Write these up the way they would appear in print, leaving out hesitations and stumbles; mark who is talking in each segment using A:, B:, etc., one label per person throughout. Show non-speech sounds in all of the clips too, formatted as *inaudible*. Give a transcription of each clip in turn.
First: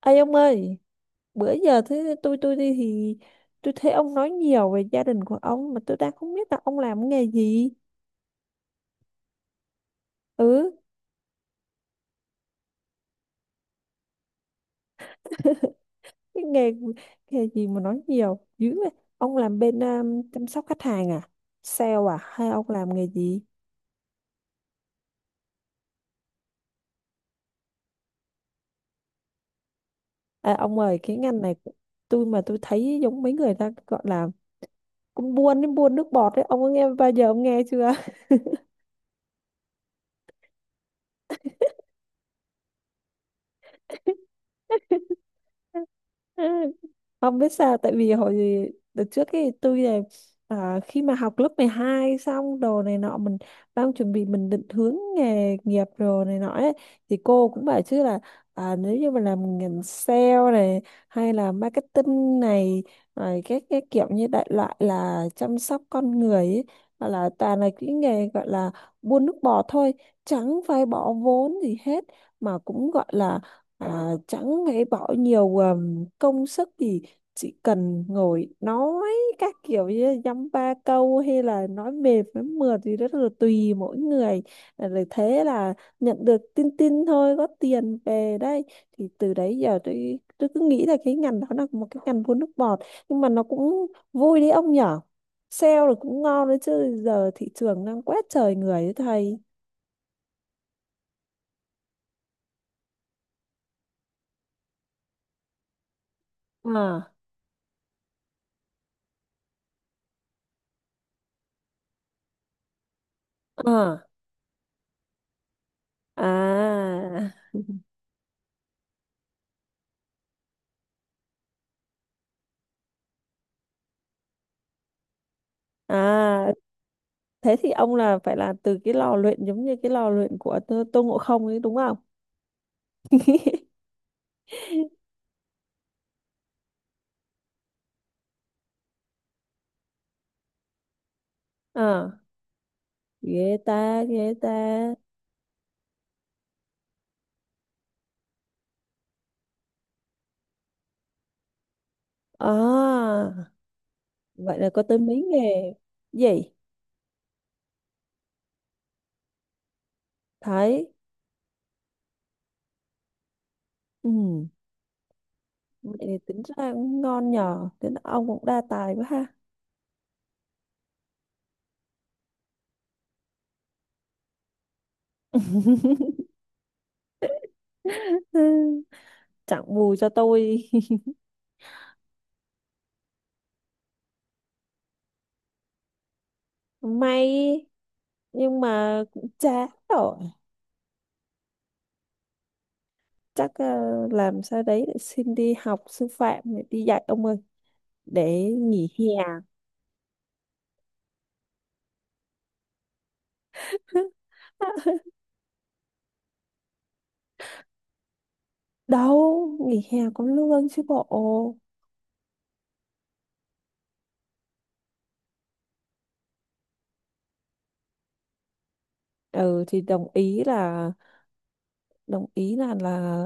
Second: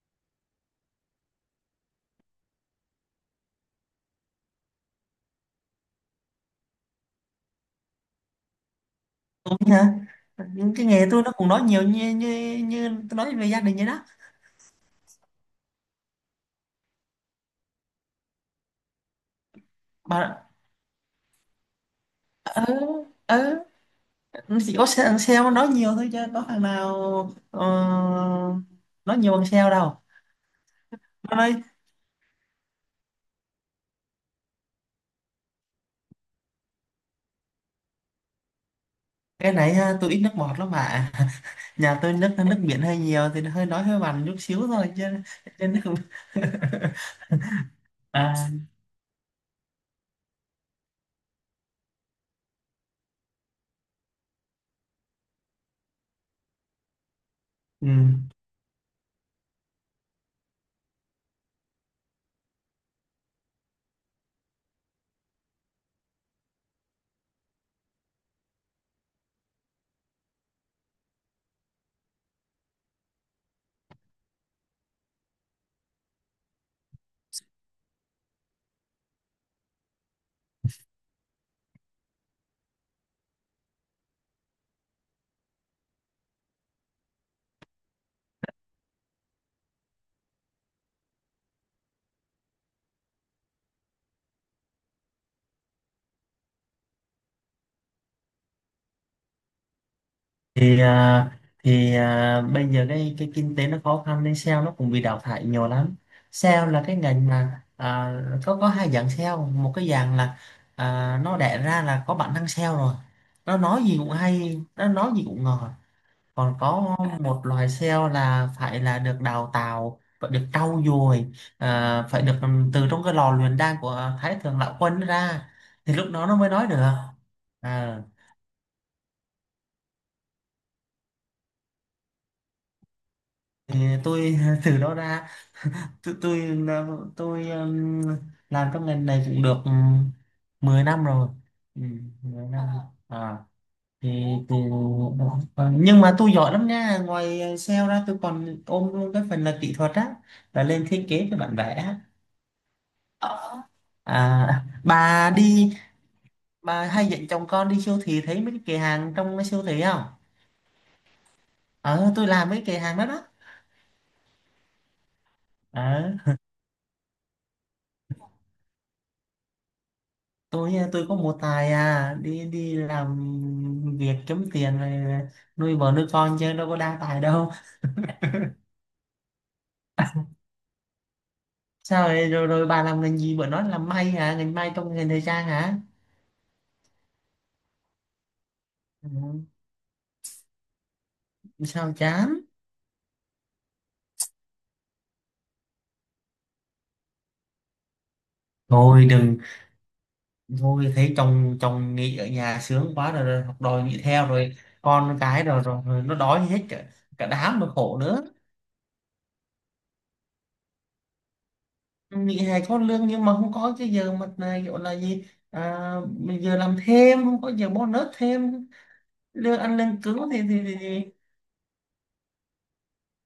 A: Ê ông ơi, bữa giờ thế tôi đi thì tôi thấy ông nói nhiều về gia đình của ông mà tôi đang không biết là ông làm nghề gì.
B: Đúng hả?
A: Ừ,
B: Những cái nghề tôi nó cũng nói nhiều như như như tôi nói về gia đình vậy đó.
A: cái nghề nghề gì mà nói nhiều dữ vậy. Ông làm bên
B: Mà
A: chăm sóc khách hàng à? Sale à? Hay
B: ừ
A: ông làm nghề
B: ừ
A: gì?
B: chỉ có thằng sale nó nói nhiều thôi chứ có thằng nào ờ, nói nhiều bằng sale đâu.
A: À, ông ơi, cái
B: Nó
A: ngành này
B: nói
A: của tôi mà tôi thấy giống mấy người ta gọi là cũng buôn đến buôn nước bọt đấy. Ông có nghe bao giờ ông nghe chưa?
B: cái này ha, tôi ít nước bọt lắm mà *laughs* nhà tôi nước nước biển hơi nhiều thì hơi nói hơi mặn chút xíu thôi chứ chứ nó không *laughs*
A: *laughs* Không biết sao, tại vì hồi
B: à
A: gì đợt trước cái tôi là khi mà học lớp 12 xong đồ này nọ, mình đang chuẩn bị mình định hướng nghề nghiệp rồi này nọ ấy, thì cô cũng bảo
B: ừ.
A: chứ là nếu như mà làm ngành sale này hay là marketing này rồi các cái kiểu như đại loại là chăm sóc con người ấy, hoặc là toàn là cái nghề gọi là buôn nước bọt thôi, chẳng phải bỏ vốn gì hết, mà cũng gọi là chẳng phải bỏ nhiều công sức gì, chỉ cần ngồi nói các kiểu như dăm ba câu, hay là nói mệt nói mượt thì rất là tùy mỗi người. Rồi thế là nhận được tin tin thôi, có tiền về đây. Thì từ đấy giờ tôi cứ nghĩ là cái ngành đó là một cái ngành vua nước bọt, nhưng mà nó cũng vui đấy ông nhở. Sale là cũng ngon đấy chứ, giờ thị trường đang quét trời người đấy thầy.
B: Bây giờ cái kinh tế nó khó khăn nên sale nó cũng bị đào thải nhiều lắm. Sale là cái
A: à
B: ngành mà có hai dạng sale, một cái dạng là nó đẻ ra là có bản năng sale rồi, nó nói gì
A: à
B: cũng hay, nó nói gì cũng ngọt. Còn có
A: à
B: một loài
A: *laughs*
B: sale là phải là được đào tạo, phải được trau dồi, phải được từ trong cái lò luyện đan của Thái Thượng Lão Quân ra thì lúc đó nó mới
A: à
B: nói được.
A: Thế thì ông
B: à,
A: là phải là từ cái lò luyện giống như cái lò luyện của Tô Ngộ Không ấy đúng không?
B: thì tôi *laughs* từ đó
A: *laughs*
B: ra. tôi tôi là- tôi làm trong ngành này cũng được 10 năm rồi. Ừ,
A: À,
B: 10 Ờ, năm à.
A: ghê ta,
B: Thì,
A: ghê ta.
B: thì Ờ, nhưng mà tôi giỏi lắm nha, ngoài ờ, sale ra tôi còn ôm luôn cái phần là kỹ thuật á, là lên thiết kế cho bản vẽ á.
A: À, vậy
B: À,
A: là có tới mấy
B: bà
A: nghề.
B: đi,
A: Gì?
B: bà hay dẫn chồng con đi siêu thị thấy mấy cái kệ hàng trong cái siêu thị không?
A: Thấy.
B: Ờ, tôi làm mấy kệ hàng đó đó.
A: Ừ, vậy
B: Ờ,
A: thì tính ra cũng ngon nhờ. Thế là ông cũng đa tài quá ha.
B: tôi à, tôi có một tài à, đi đi làm việc kiếm tiền rồi nuôi vợ nuôi con chứ đâu có đa tài đâu.
A: *laughs* Ừ, chẳng bù cho tôi. *laughs*
B: Sao vậy? Rồi rồi bà làm ngành gì, bữa nói làm may hả, ngành may trong ngành thời trang hả?
A: May, nhưng mà cũng
B: Ừ.
A: chán rồi.
B: Sao chán?
A: Chắc làm sao đấy để xin đi học sư phạm, để đi dạy ông ơi. Để nghỉ
B: Thôi đừng, thôi thấy chồng chồng nghỉ ở nhà sướng quá rồi, rồi học đòi nghỉ
A: hè.
B: theo rồi con cái rồi nó đói hết cả, cả đám mà khổ nữa.
A: Đâu nghỉ hè có lương chứ bộ.
B: Nghỉ hè có lương nhưng mà không có cái giờ mà này gọi là gì, à, giờ làm thêm, không có giờ bonus thêm. Lương
A: Ừ
B: ăn
A: thì
B: lương
A: đồng
B: cứng thì
A: ý
B: thì, thì,
A: là,
B: thì.
A: đồng ý là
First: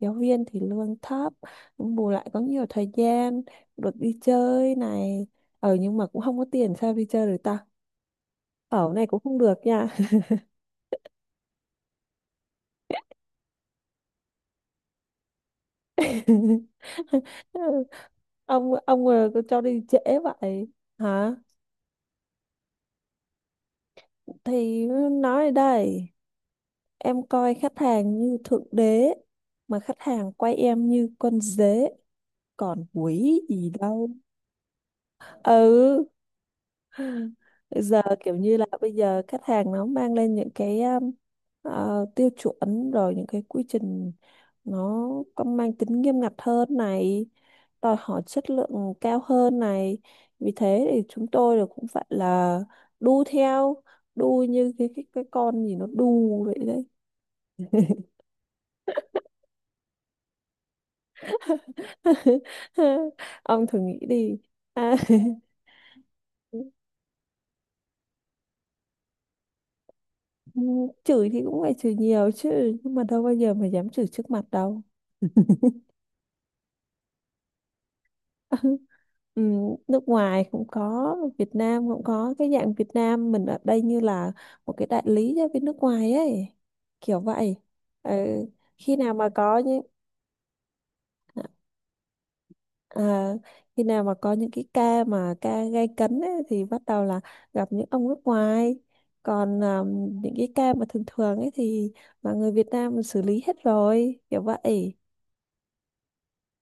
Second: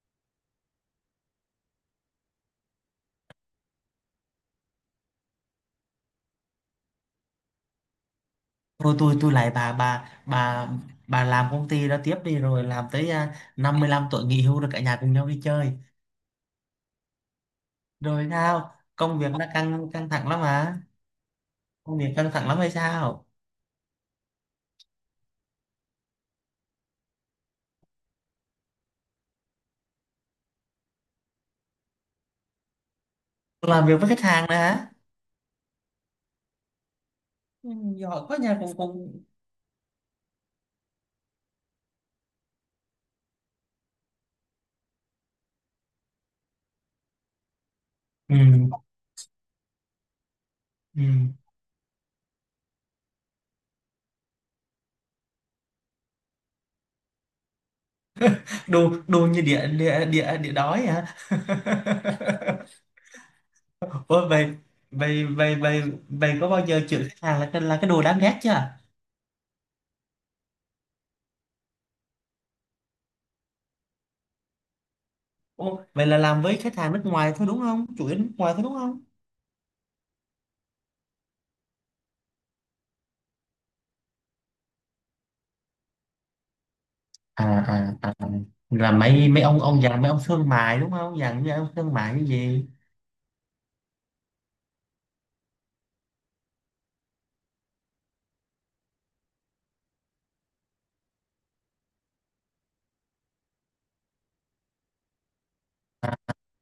A: giáo viên thì lương thấp, nhưng bù lại có nhiều thời gian, được đi chơi này. Ờ, nhưng mà cũng không có tiền sao đi chơi được ta, ở
B: Thôi
A: này
B: tôi
A: cũng
B: tôi
A: không
B: lại
A: được
B: bà
A: nha.
B: bà bà bà làm công ty đó tiếp đi, rồi làm tới à, 55 tuổi nghỉ hưu rồi cả nhà cùng nhau đi chơi.
A: *laughs*
B: Rồi
A: ông
B: sao,
A: ông
B: công việc
A: ờ, cứ
B: đã
A: cho đi
B: căng
A: trễ
B: căng thẳng lắm
A: vậy
B: à?
A: hả?
B: Công việc căng thẳng lắm hay sao?
A: Thì nói đây, em coi khách hàng như thượng đế, mà khách hàng quay em như con dế, còn quỷ gì
B: Làm việc với
A: đâu.
B: khách hàng nữa hả?
A: Ừ,
B: Ừ,
A: giờ
B: giỏi
A: kiểu
B: quá
A: như
B: nhà
A: là
B: cùng
A: bây giờ
B: cùng
A: khách hàng nó mang lên những cái ờ, tiêu chuẩn, rồi những cái quy trình nó có mang tính nghiêm ngặt hơn này, đòi hỏi
B: Ừ,
A: chất lượng cao hơn này, vì thế thì
B: ừ.
A: chúng tôi là cũng phải là đu theo, đu như cái con gì nó đu vậy đấy.
B: đồ đồ như địa địa địa địa đói hả?
A: *laughs* Ông thử nghĩ
B: *laughs* Ôi
A: đi
B: vậy,
A: à. *laughs*
B: vậy vậy có bao giờ chửi khách hàng là cái đồ đáng ghét chưa?
A: Ừ, chửi thì cũng phải chửi nhiều chứ, nhưng mà đâu bao giờ mà dám chửi trước mặt đâu.
B: Ồ, vậy là làm với khách hàng nước ngoài thôi đúng không? Chủ yếu nước ngoài thôi đúng
A: *laughs*
B: không?
A: Ừ, nước ngoài cũng có, Việt Nam cũng có, cái dạng Việt Nam mình ở đây như là một cái đại lý cho bên nước ngoài ấy, kiểu
B: à,
A: vậy.
B: à,
A: Ừ,
B: à, à. Là
A: khi nào mà
B: mấy mấy
A: có
B: ông
A: những-
B: ông già, mấy ông thương mại đúng không, dạng như ông thương mại cái gì?
A: À, khi nào mà có những cái ca mà ca gay cấn ấy, thì bắt đầu là gặp những ông nước ngoài, còn những cái ca mà thường thường ấy thì là người Việt Nam xử lý hết rồi, kiểu vậy.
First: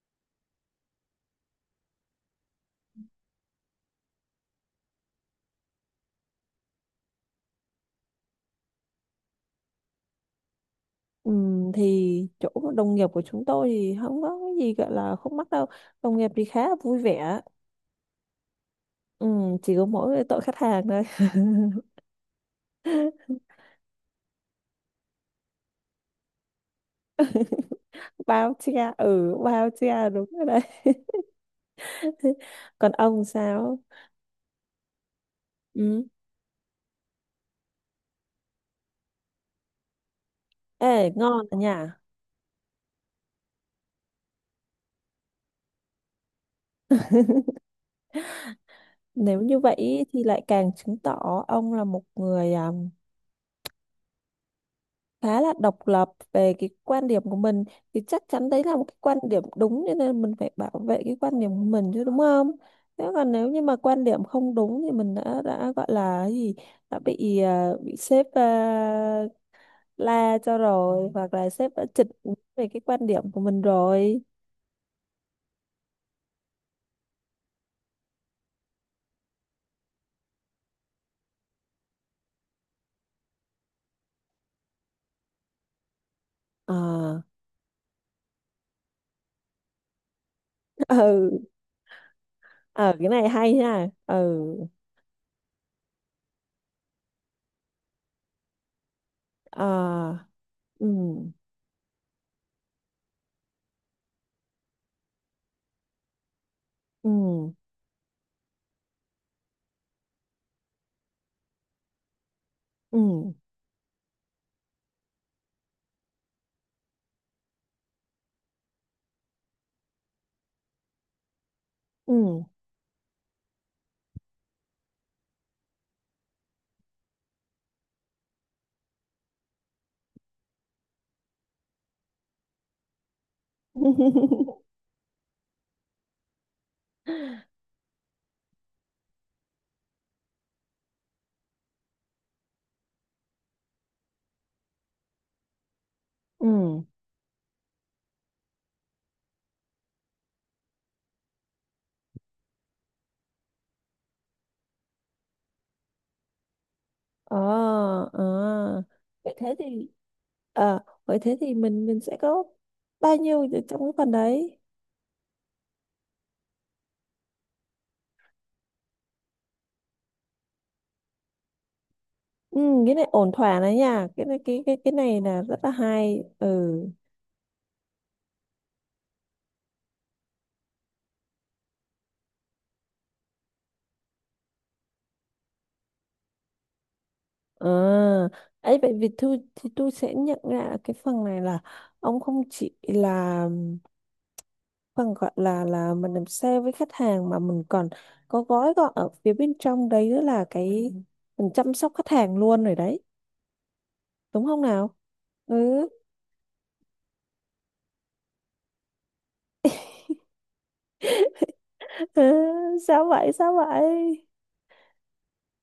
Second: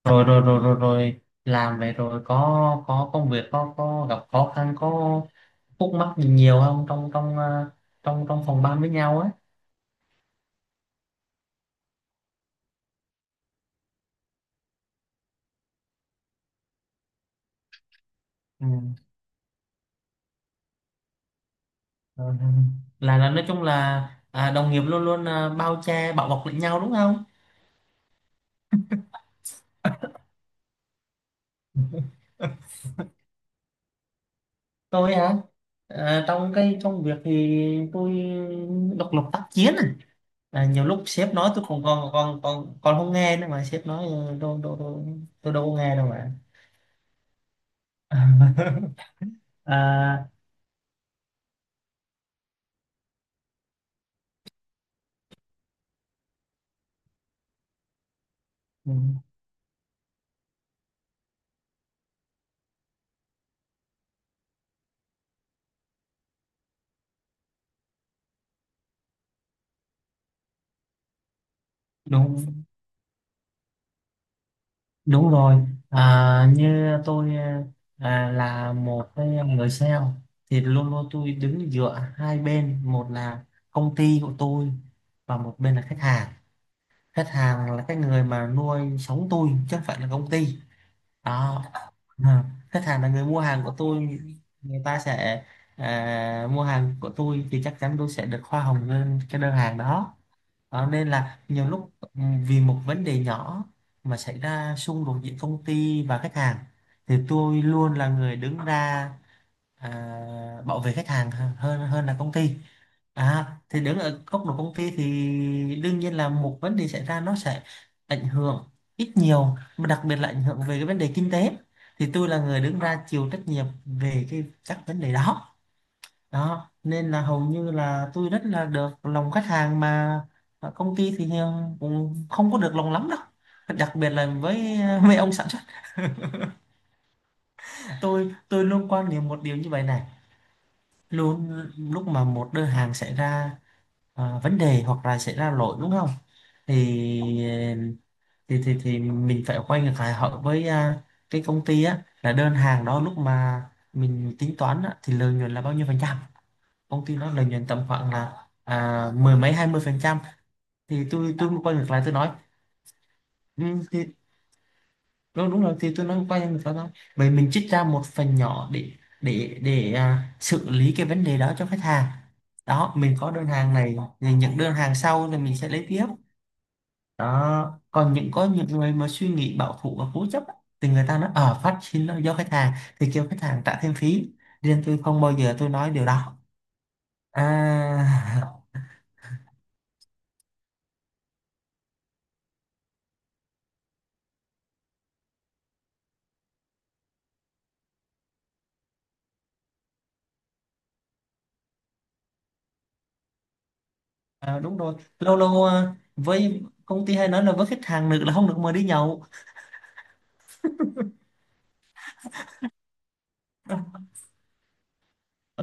B: Rồi rồi rồi rồi rồi làm vậy rồi có công việc có gặp khó khăn có khúc mắc gì nhiều không trong trong ờ, trong trong phòng ban với nhau á?
A: Ừ, thì chỗ đồng nghiệp của chúng tôi thì không có cái gì gọi là khúc mắc đâu, đồng nghiệp thì khá là vui vẻ.
B: Ừ.
A: Ừ, chỉ có mỗi cái tội khách hàng thôi. *laughs*
B: Ờ, ừ. Là nói chung là à, đồng nghiệp luôn luôn à, bao che bảo bọc lẫn nhau đúng không?
A: Bao che, ừ, bao che đúng rồi đấy. *laughs* Còn ông sao?
B: Tôi hả?
A: Ừ.
B: À, trong cái công việc thì tôi độc lập tác chiến à? À, nhiều
A: Ê
B: lúc sếp
A: ngon
B: nói
A: à
B: tôi
A: nhỉ.
B: còn còn còn còn còn không nghe nữa, mà sếp nói "Ừ, đâu đâu đâu tôi đâu có nghe đâu mà". *laughs*
A: Nếu như vậy ý, thì
B: À,
A: lại càng chứng tỏ ông là một người khá là độc lập về cái quan điểm của mình. Thì chắc chắn đấy là một
B: ừ,
A: cái quan điểm đúng, cho nên mình phải bảo vệ cái quan điểm của mình chứ, đúng không? Thế còn nếu như mà quan điểm không đúng thì mình đã gọi là cái gì, đã bị bị sếp la cho rồi, hoặc là sếp đã chỉnh
B: đúng
A: về cái quan điểm của mình rồi.
B: đúng rồi. À, như tôi à, là một cái người sale thì luôn luôn tôi đứng giữa hai bên, một là công ty của tôi và một bên là khách hàng.
A: Ờ.
B: Khách hàng là cái người mà nuôi sống tôi chứ không phải là công ty
A: *laughs* Ừ.
B: đó. À, khách
A: Ờ,
B: hàng là
A: cái
B: người
A: này
B: mua
A: hay
B: hàng của
A: nha. Ừ.
B: tôi. Người ta sẽ à, mua hàng của tôi thì chắc chắn tôi sẽ được hoa hồng lên cái đơn
A: Ờ.
B: hàng đó.
A: Ừ.
B: Đó, nên là nhiều lúc vì một vấn đề nhỏ mà xảy ra xung đột giữa công ty và khách hàng thì
A: Ừ.
B: tôi luôn là người đứng ra à, bảo vệ khách hàng hơn hơn là công ty.
A: Ừ.
B: À, thì đứng ở góc độ công ty thì đương nhiên là một vấn đề xảy ra nó sẽ ảnh hưởng ít nhiều, mà đặc biệt là ảnh hưởng về cái vấn đề kinh tế, thì tôi là
A: Ừ.
B: người đứng ra chịu trách nhiệm về cái các vấn đề đó. Đó nên là hầu như là tôi rất là được lòng khách hàng, mà công ty thì cũng không có được lòng lắm đâu, đặc biệt là
A: *laughs*
B: với *laughs* mấy ông sản xuất. Tôi luôn quan niệm một điều như vậy này, luôn lúc mà một đơn hàng xảy ra à, vấn đề hoặc là xảy ra lỗi đúng không,
A: Ừ.
B: thì thì mình phải quay ngược lại hỏi với à, cái công ty á là đơn hàng đó lúc mà mình tính toán á, thì lợi nhuận là bao nhiêu phần trăm, công ty nó
A: Ờ.
B: lợi nhuận tầm khoảng là
A: Ờ,
B: à,
A: vậy
B: mười mấy
A: thế
B: hai mươi
A: thì.
B: phần trăm,
A: Ờ,
B: thì
A: vậy thế
B: tôi
A: thì
B: quay ngược
A: mình
B: lại tôi
A: sẽ
B: nói
A: có bao nhiêu ở
B: ừ,
A: trong cái
B: thì
A: phần đấy.
B: đúng rồi, thì tôi nói quay ngược lại thôi, vậy mình trích ra một phần nhỏ để để à, xử lý cái vấn đề đó cho khách hàng.
A: Ừ,
B: Đó,
A: cái này
B: mình
A: ổn
B: có đơn
A: thỏa đấy
B: hàng này
A: nha, cái
B: thì
A: này
B: những
A: cái
B: đơn
A: cái cái
B: hàng
A: này
B: sau thì
A: là rất
B: mình sẽ
A: là
B: lấy tiếp.
A: hay. Ừ.
B: Đó còn những có những người mà suy nghĩ bảo thủ và cố chấp á, thì người ta nói ở phát sinh là do khách hàng thì kêu khách hàng trả thêm phí, riêng tôi không bao giờ tôi nói điều đó,
A: Ờ.
B: à,
A: Ấy vậy thì tôi, thì tôi sẽ nhận ra cái phần này là ông không chỉ là phần gọi là mình làm sale với khách hàng, mà mình còn có gói gọn ở phía bên trong đấy nữa, là cái mình chăm sóc khách hàng luôn rồi đấy,
B: *laughs*
A: đúng
B: à
A: không
B: đúng
A: nào?
B: rồi. Lâu lâu
A: Ừ.
B: à, với công ty hay nói là với khách hàng nữ là không được mời đi nhậu.
A: *laughs* Ừ, sao vậy sao vậy?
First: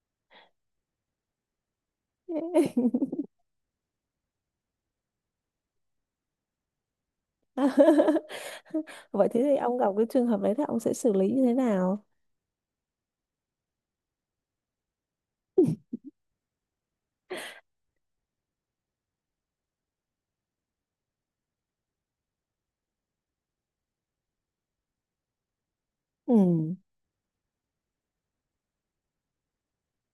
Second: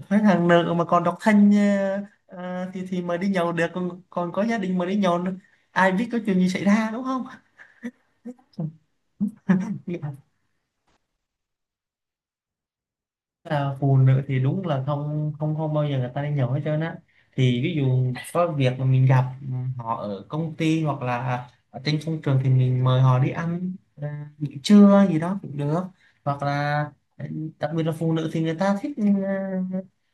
B: Khách hàng nữ mà còn độc thân à, à, thì mời đi
A: *laughs*
B: nhậu được, còn còn có gia đình mời đi nhậu nữa. Ai biết có chuyện gì xảy ra đúng không?
A: Vậy thế thì ông gặp cái trường hợp đấy thì ông sẽ xử lý như thế nào?
B: Là phụ nữ thì đúng là không không không bao giờ người ta đi nhậu hết trơn á. Thì ví dụ có việc mà mình gặp họ ở công ty hoặc là ở trên công trường thì mình mời họ đi ăn ờ, nghỉ trưa gì đó cũng được, hoặc
A: Ừ.
B: là ờ, đặc biệt là phụ nữ thì người ta thích ờ,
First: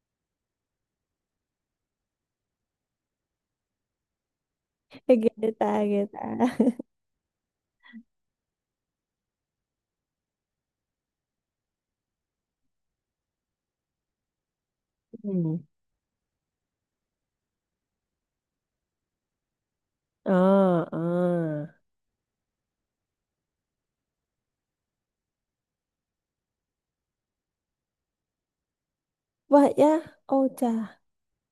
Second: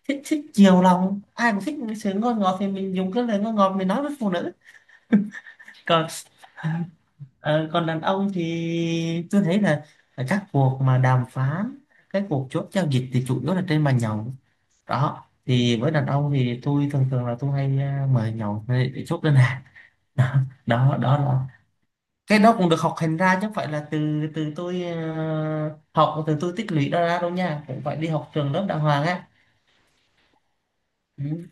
B: thích thích chiều lòng, ai cũng thích cái sự ngon ngọt thì mình dùng cái lời ngon ngọt mình nói với phụ nữ.
A: *laughs* Ghê ta, ghê
B: Còn
A: ta.
B: ờ, còn đàn ông thì tôi thấy là ờ, các cuộc mà đàm phán, cái cuộc chốt giao dịch thì chủ yếu là trên bàn nhậu. Đó
A: Ừ.
B: thì với đàn ông thì tôi thường thường là tôi hay à, mời nhậu để chốt đơn hàng. *laughs* Đó,
A: Ờ.
B: đó
A: Ờ,
B: đó là cái đó cũng được học hành ra, chứ không phải là từ từ tôi à, học từ tôi tích lũy đó ra đâu nha, cũng phải đi học trường lớp đàng hoàng á.
A: vậy á? Ôi chà.
B: Ừ.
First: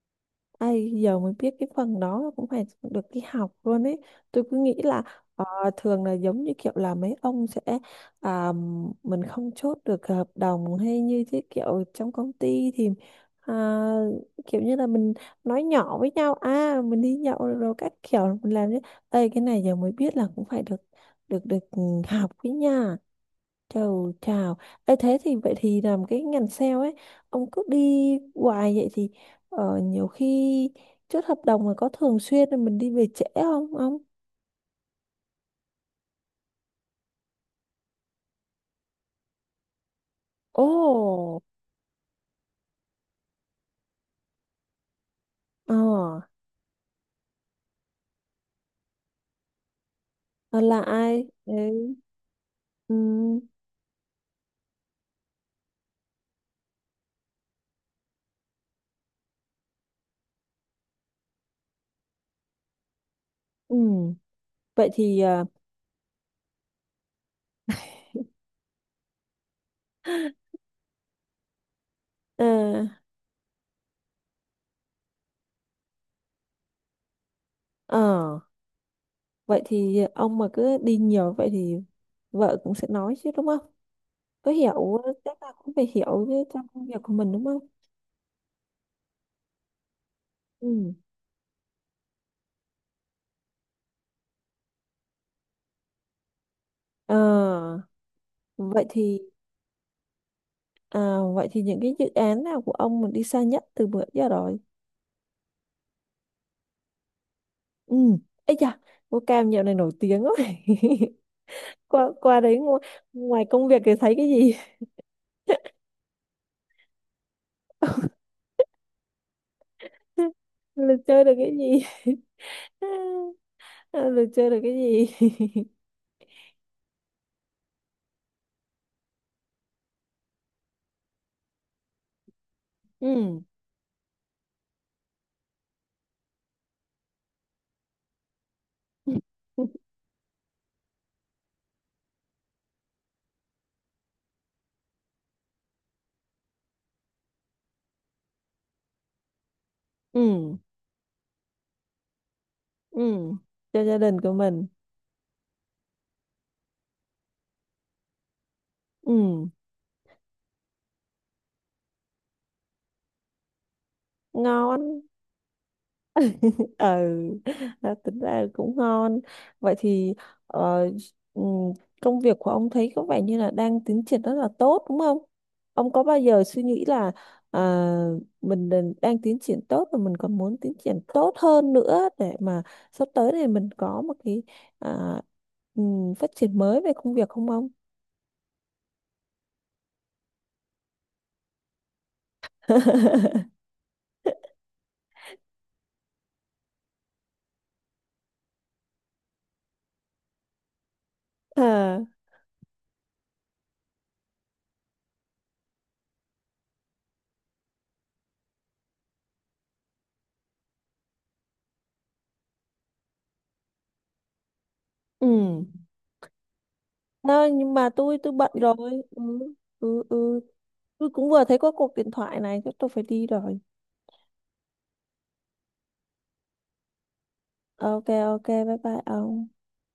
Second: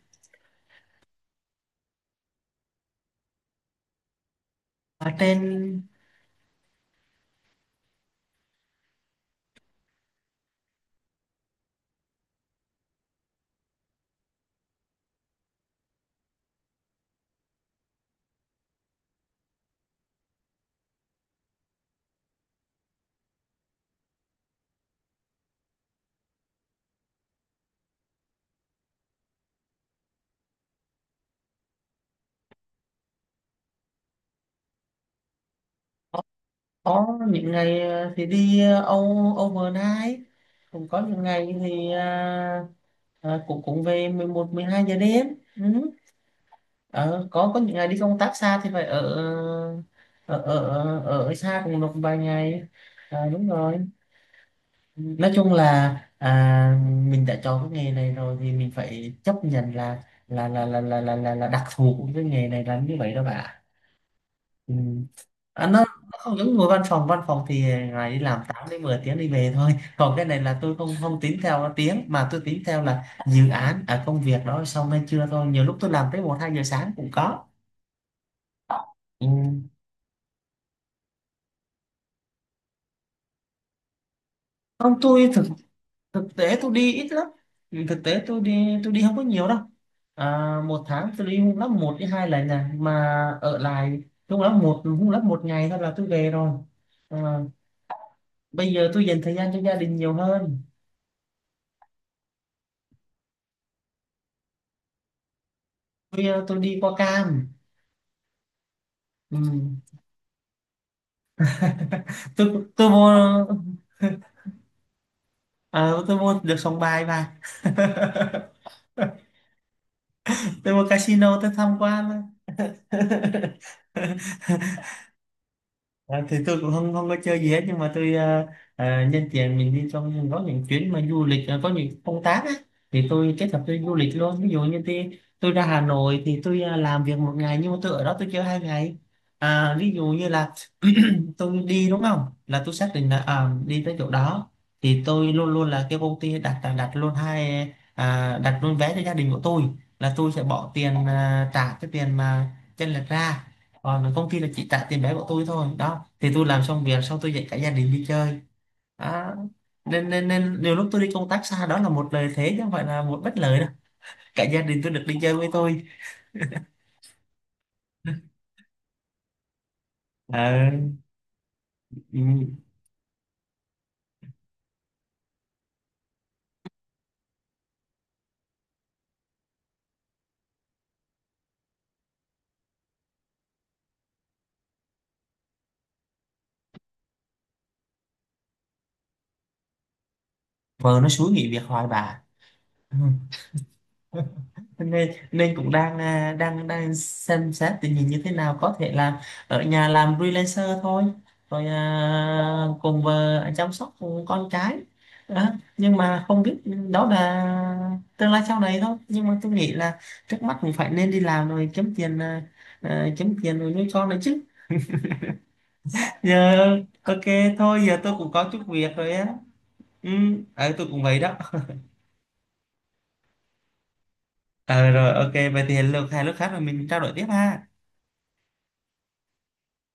A: Ai giờ mới biết cái phần đó cũng phải được đi học luôn ấy. Tôi cứ nghĩ là
B: Ở trên
A: ờ, thường là giống như kiểu là mấy ông sẽ à, mình không chốt được hợp đồng hay như thế kiểu trong công ty thì à, kiểu như là mình nói nhỏ với nhau à, mình đi nhậu rồi các kiểu mình làm thế. Ê cái này giờ mới biết là cũng phải được được được ừ, học với nha. Chào chào. Ê, thế thì vậy thì làm cái ngành sale ấy, ông cứ đi hoài vậy thì nhiều khi chốt hợp đồng mà có thường xuyên là mình đi về trễ không ông?
B: có những ngày à, thì đi à, âu overnight, cũng có những
A: Ồ.
B: ngày thì à, à, cũng cũng về mười một mười hai giờ đêm. Ừ.
A: Ờ,
B: Ờ, có những ngày đi công tác xa thì phải ở ở ở,
A: là
B: ở,
A: ai?
B: ở xa cùng được
A: Đấy.
B: vài ngày.
A: Ừ,
B: À, đúng rồi, nói chung là à, mình đã chọn cái nghề này rồi thì mình phải chấp nhận là là đặc thù của cái nghề này là như vậy đó bà.
A: ừ.
B: Ừ.
A: Vậy thì ờ.
B: À, nó không giống ngồi văn phòng, văn phòng thì ngày đi làm 8 đến 10 tiếng đi về thôi, còn cái này là tôi không không tính theo tiếng mà tôi
A: Ờ,
B: tính theo là dự án ở công việc đó xong hay chưa thôi, nhiều lúc tôi làm tới một hai giờ sáng cũng có.
A: ờ,
B: Ừ.
A: vậy thì ông mà cứ đi nhiều vậy thì vợ cũng sẽ nói chứ, đúng không? Có
B: Không,
A: hiểu
B: tôi
A: chắc
B: thực
A: là cũng phải hiểu
B: thực
A: với
B: tế
A: trong
B: tôi
A: công
B: đi
A: việc
B: ít
A: của
B: lắm.
A: mình đúng không?
B: Ừ, thực tế tôi đi không có nhiều đâu. À, một
A: Ừ.
B: tháng tôi đi hung lắm một đến hai lần này mà ở lại, hung lắm một ngày thôi là tôi về rồi.
A: Ờ,
B: À, bây
A: vậy
B: giờ tôi
A: thì.
B: dành thời gian cho gia đình nhiều hơn.
A: À, vậy thì những cái dự án nào của ông mà đi xa nhất từ bữa giờ rồi?
B: Tôi ờ, tôi đi qua Cam.
A: Ừ. Ây da, ngô
B: Ừ.
A: cam dạo này nổi tiếng quá. *laughs* Qua
B: *laughs*
A: qua đấy ngo-
B: Tôi mua
A: ngoài công việc thì thấy cái gì?
B: À, tôi mua được sòng bài mà. *laughs*
A: *laughs*
B: Tôi mua
A: Là chơi được
B: casino
A: cái
B: tôi tham
A: gì? *laughs*
B: quan.
A: Là
B: *laughs*
A: chơi được cái gì? *laughs*
B: À, thì tôi cũng không không có chơi gì hết, nhưng mà tôi à, à, nhân tiện mình đi trong có những chuyến mà du lịch à, có những công tác á thì tôi
A: Ừ.
B: kết hợp tôi du lịch luôn. Ví dụ như tôi ra Hà Nội thì tôi à, làm việc một ngày nhưng mà tôi ở đó tôi chơi hai ngày.
A: *laughs*
B: À, ví dụ như là *clears throat* tôi đi, đúng không, là tôi xác định là à, đi tới chỗ đó thì tôi luôn luôn là cái công ty đặt đặt, đặt luôn hai à, đặt luôn vé cho gia đình của tôi, là tôi sẽ
A: Ừ.
B: bỏ tiền à, trả cái tiền mà chênh lệch
A: Ừ.
B: ra,
A: Cho gia
B: còn
A: đình
B: công
A: của
B: ty là
A: mình.
B: chỉ trả tiền vé của tôi thôi. Đó thì tôi làm xong việc xong tôi dạy cả gia đình đi chơi. Đó.
A: Ừ.
B: Nên nên nên nhiều lúc tôi đi công tác xa đó là một lợi thế chứ không phải là một bất lợi đâu, cả gia đình
A: Ngon.
B: tôi được đi chơi với tôi.
A: Ừ, đó, tính ra cũng ngon. Vậy thì
B: Ờ,
A: ờ, ừm, công việc của
B: ừ.
A: ông thấy có vẻ như là đang tiến triển rất là tốt đúng không? Ông có bao giờ suy nghĩ là ờ, mình đang đang tiến triển tốt và mình còn muốn tiến triển tốt hơn nữa để mà sắp tới này mình có một cái à, phát triển mới về công việc không ông?
B: Vợ nó xúi nghỉ việc hoài bà.
A: *laughs*
B: *laughs* nên nên cũng đang à, đang đang xem xét tình hình như thế nào, có thể là ở nhà làm freelancer thôi, rồi à,
A: Ờ,
B: cùng vợ chăm sóc con cái. Đó. Nhưng mà không biết, đó là tương lai sau này thôi, nhưng mà tôi nghĩ là trước mắt cũng phải nên đi làm rồi kiếm tiền à, à, kiếm tiền rồi nuôi con nữa chứ
A: ừ.
B: giờ. Ok
A: Đó, nhưng
B: thôi,
A: mà
B: giờ tôi
A: tôi
B: cũng
A: tôi
B: có
A: bận
B: chút
A: rồi.
B: việc rồi á.
A: Ừ, ừ,
B: Ừ,
A: ừ.
B: ờ, tôi cũng
A: Tôi
B: vậy
A: cũng
B: đó.
A: vừa thấy có cuộc điện thoại này, chắc tôi phải đi rồi.
B: Ờ rồi ok, vậy thì hẹn lượt hai lúc khác rồi mình trao đổi tiếp ha.
A: Ok, ok, bye bye ông.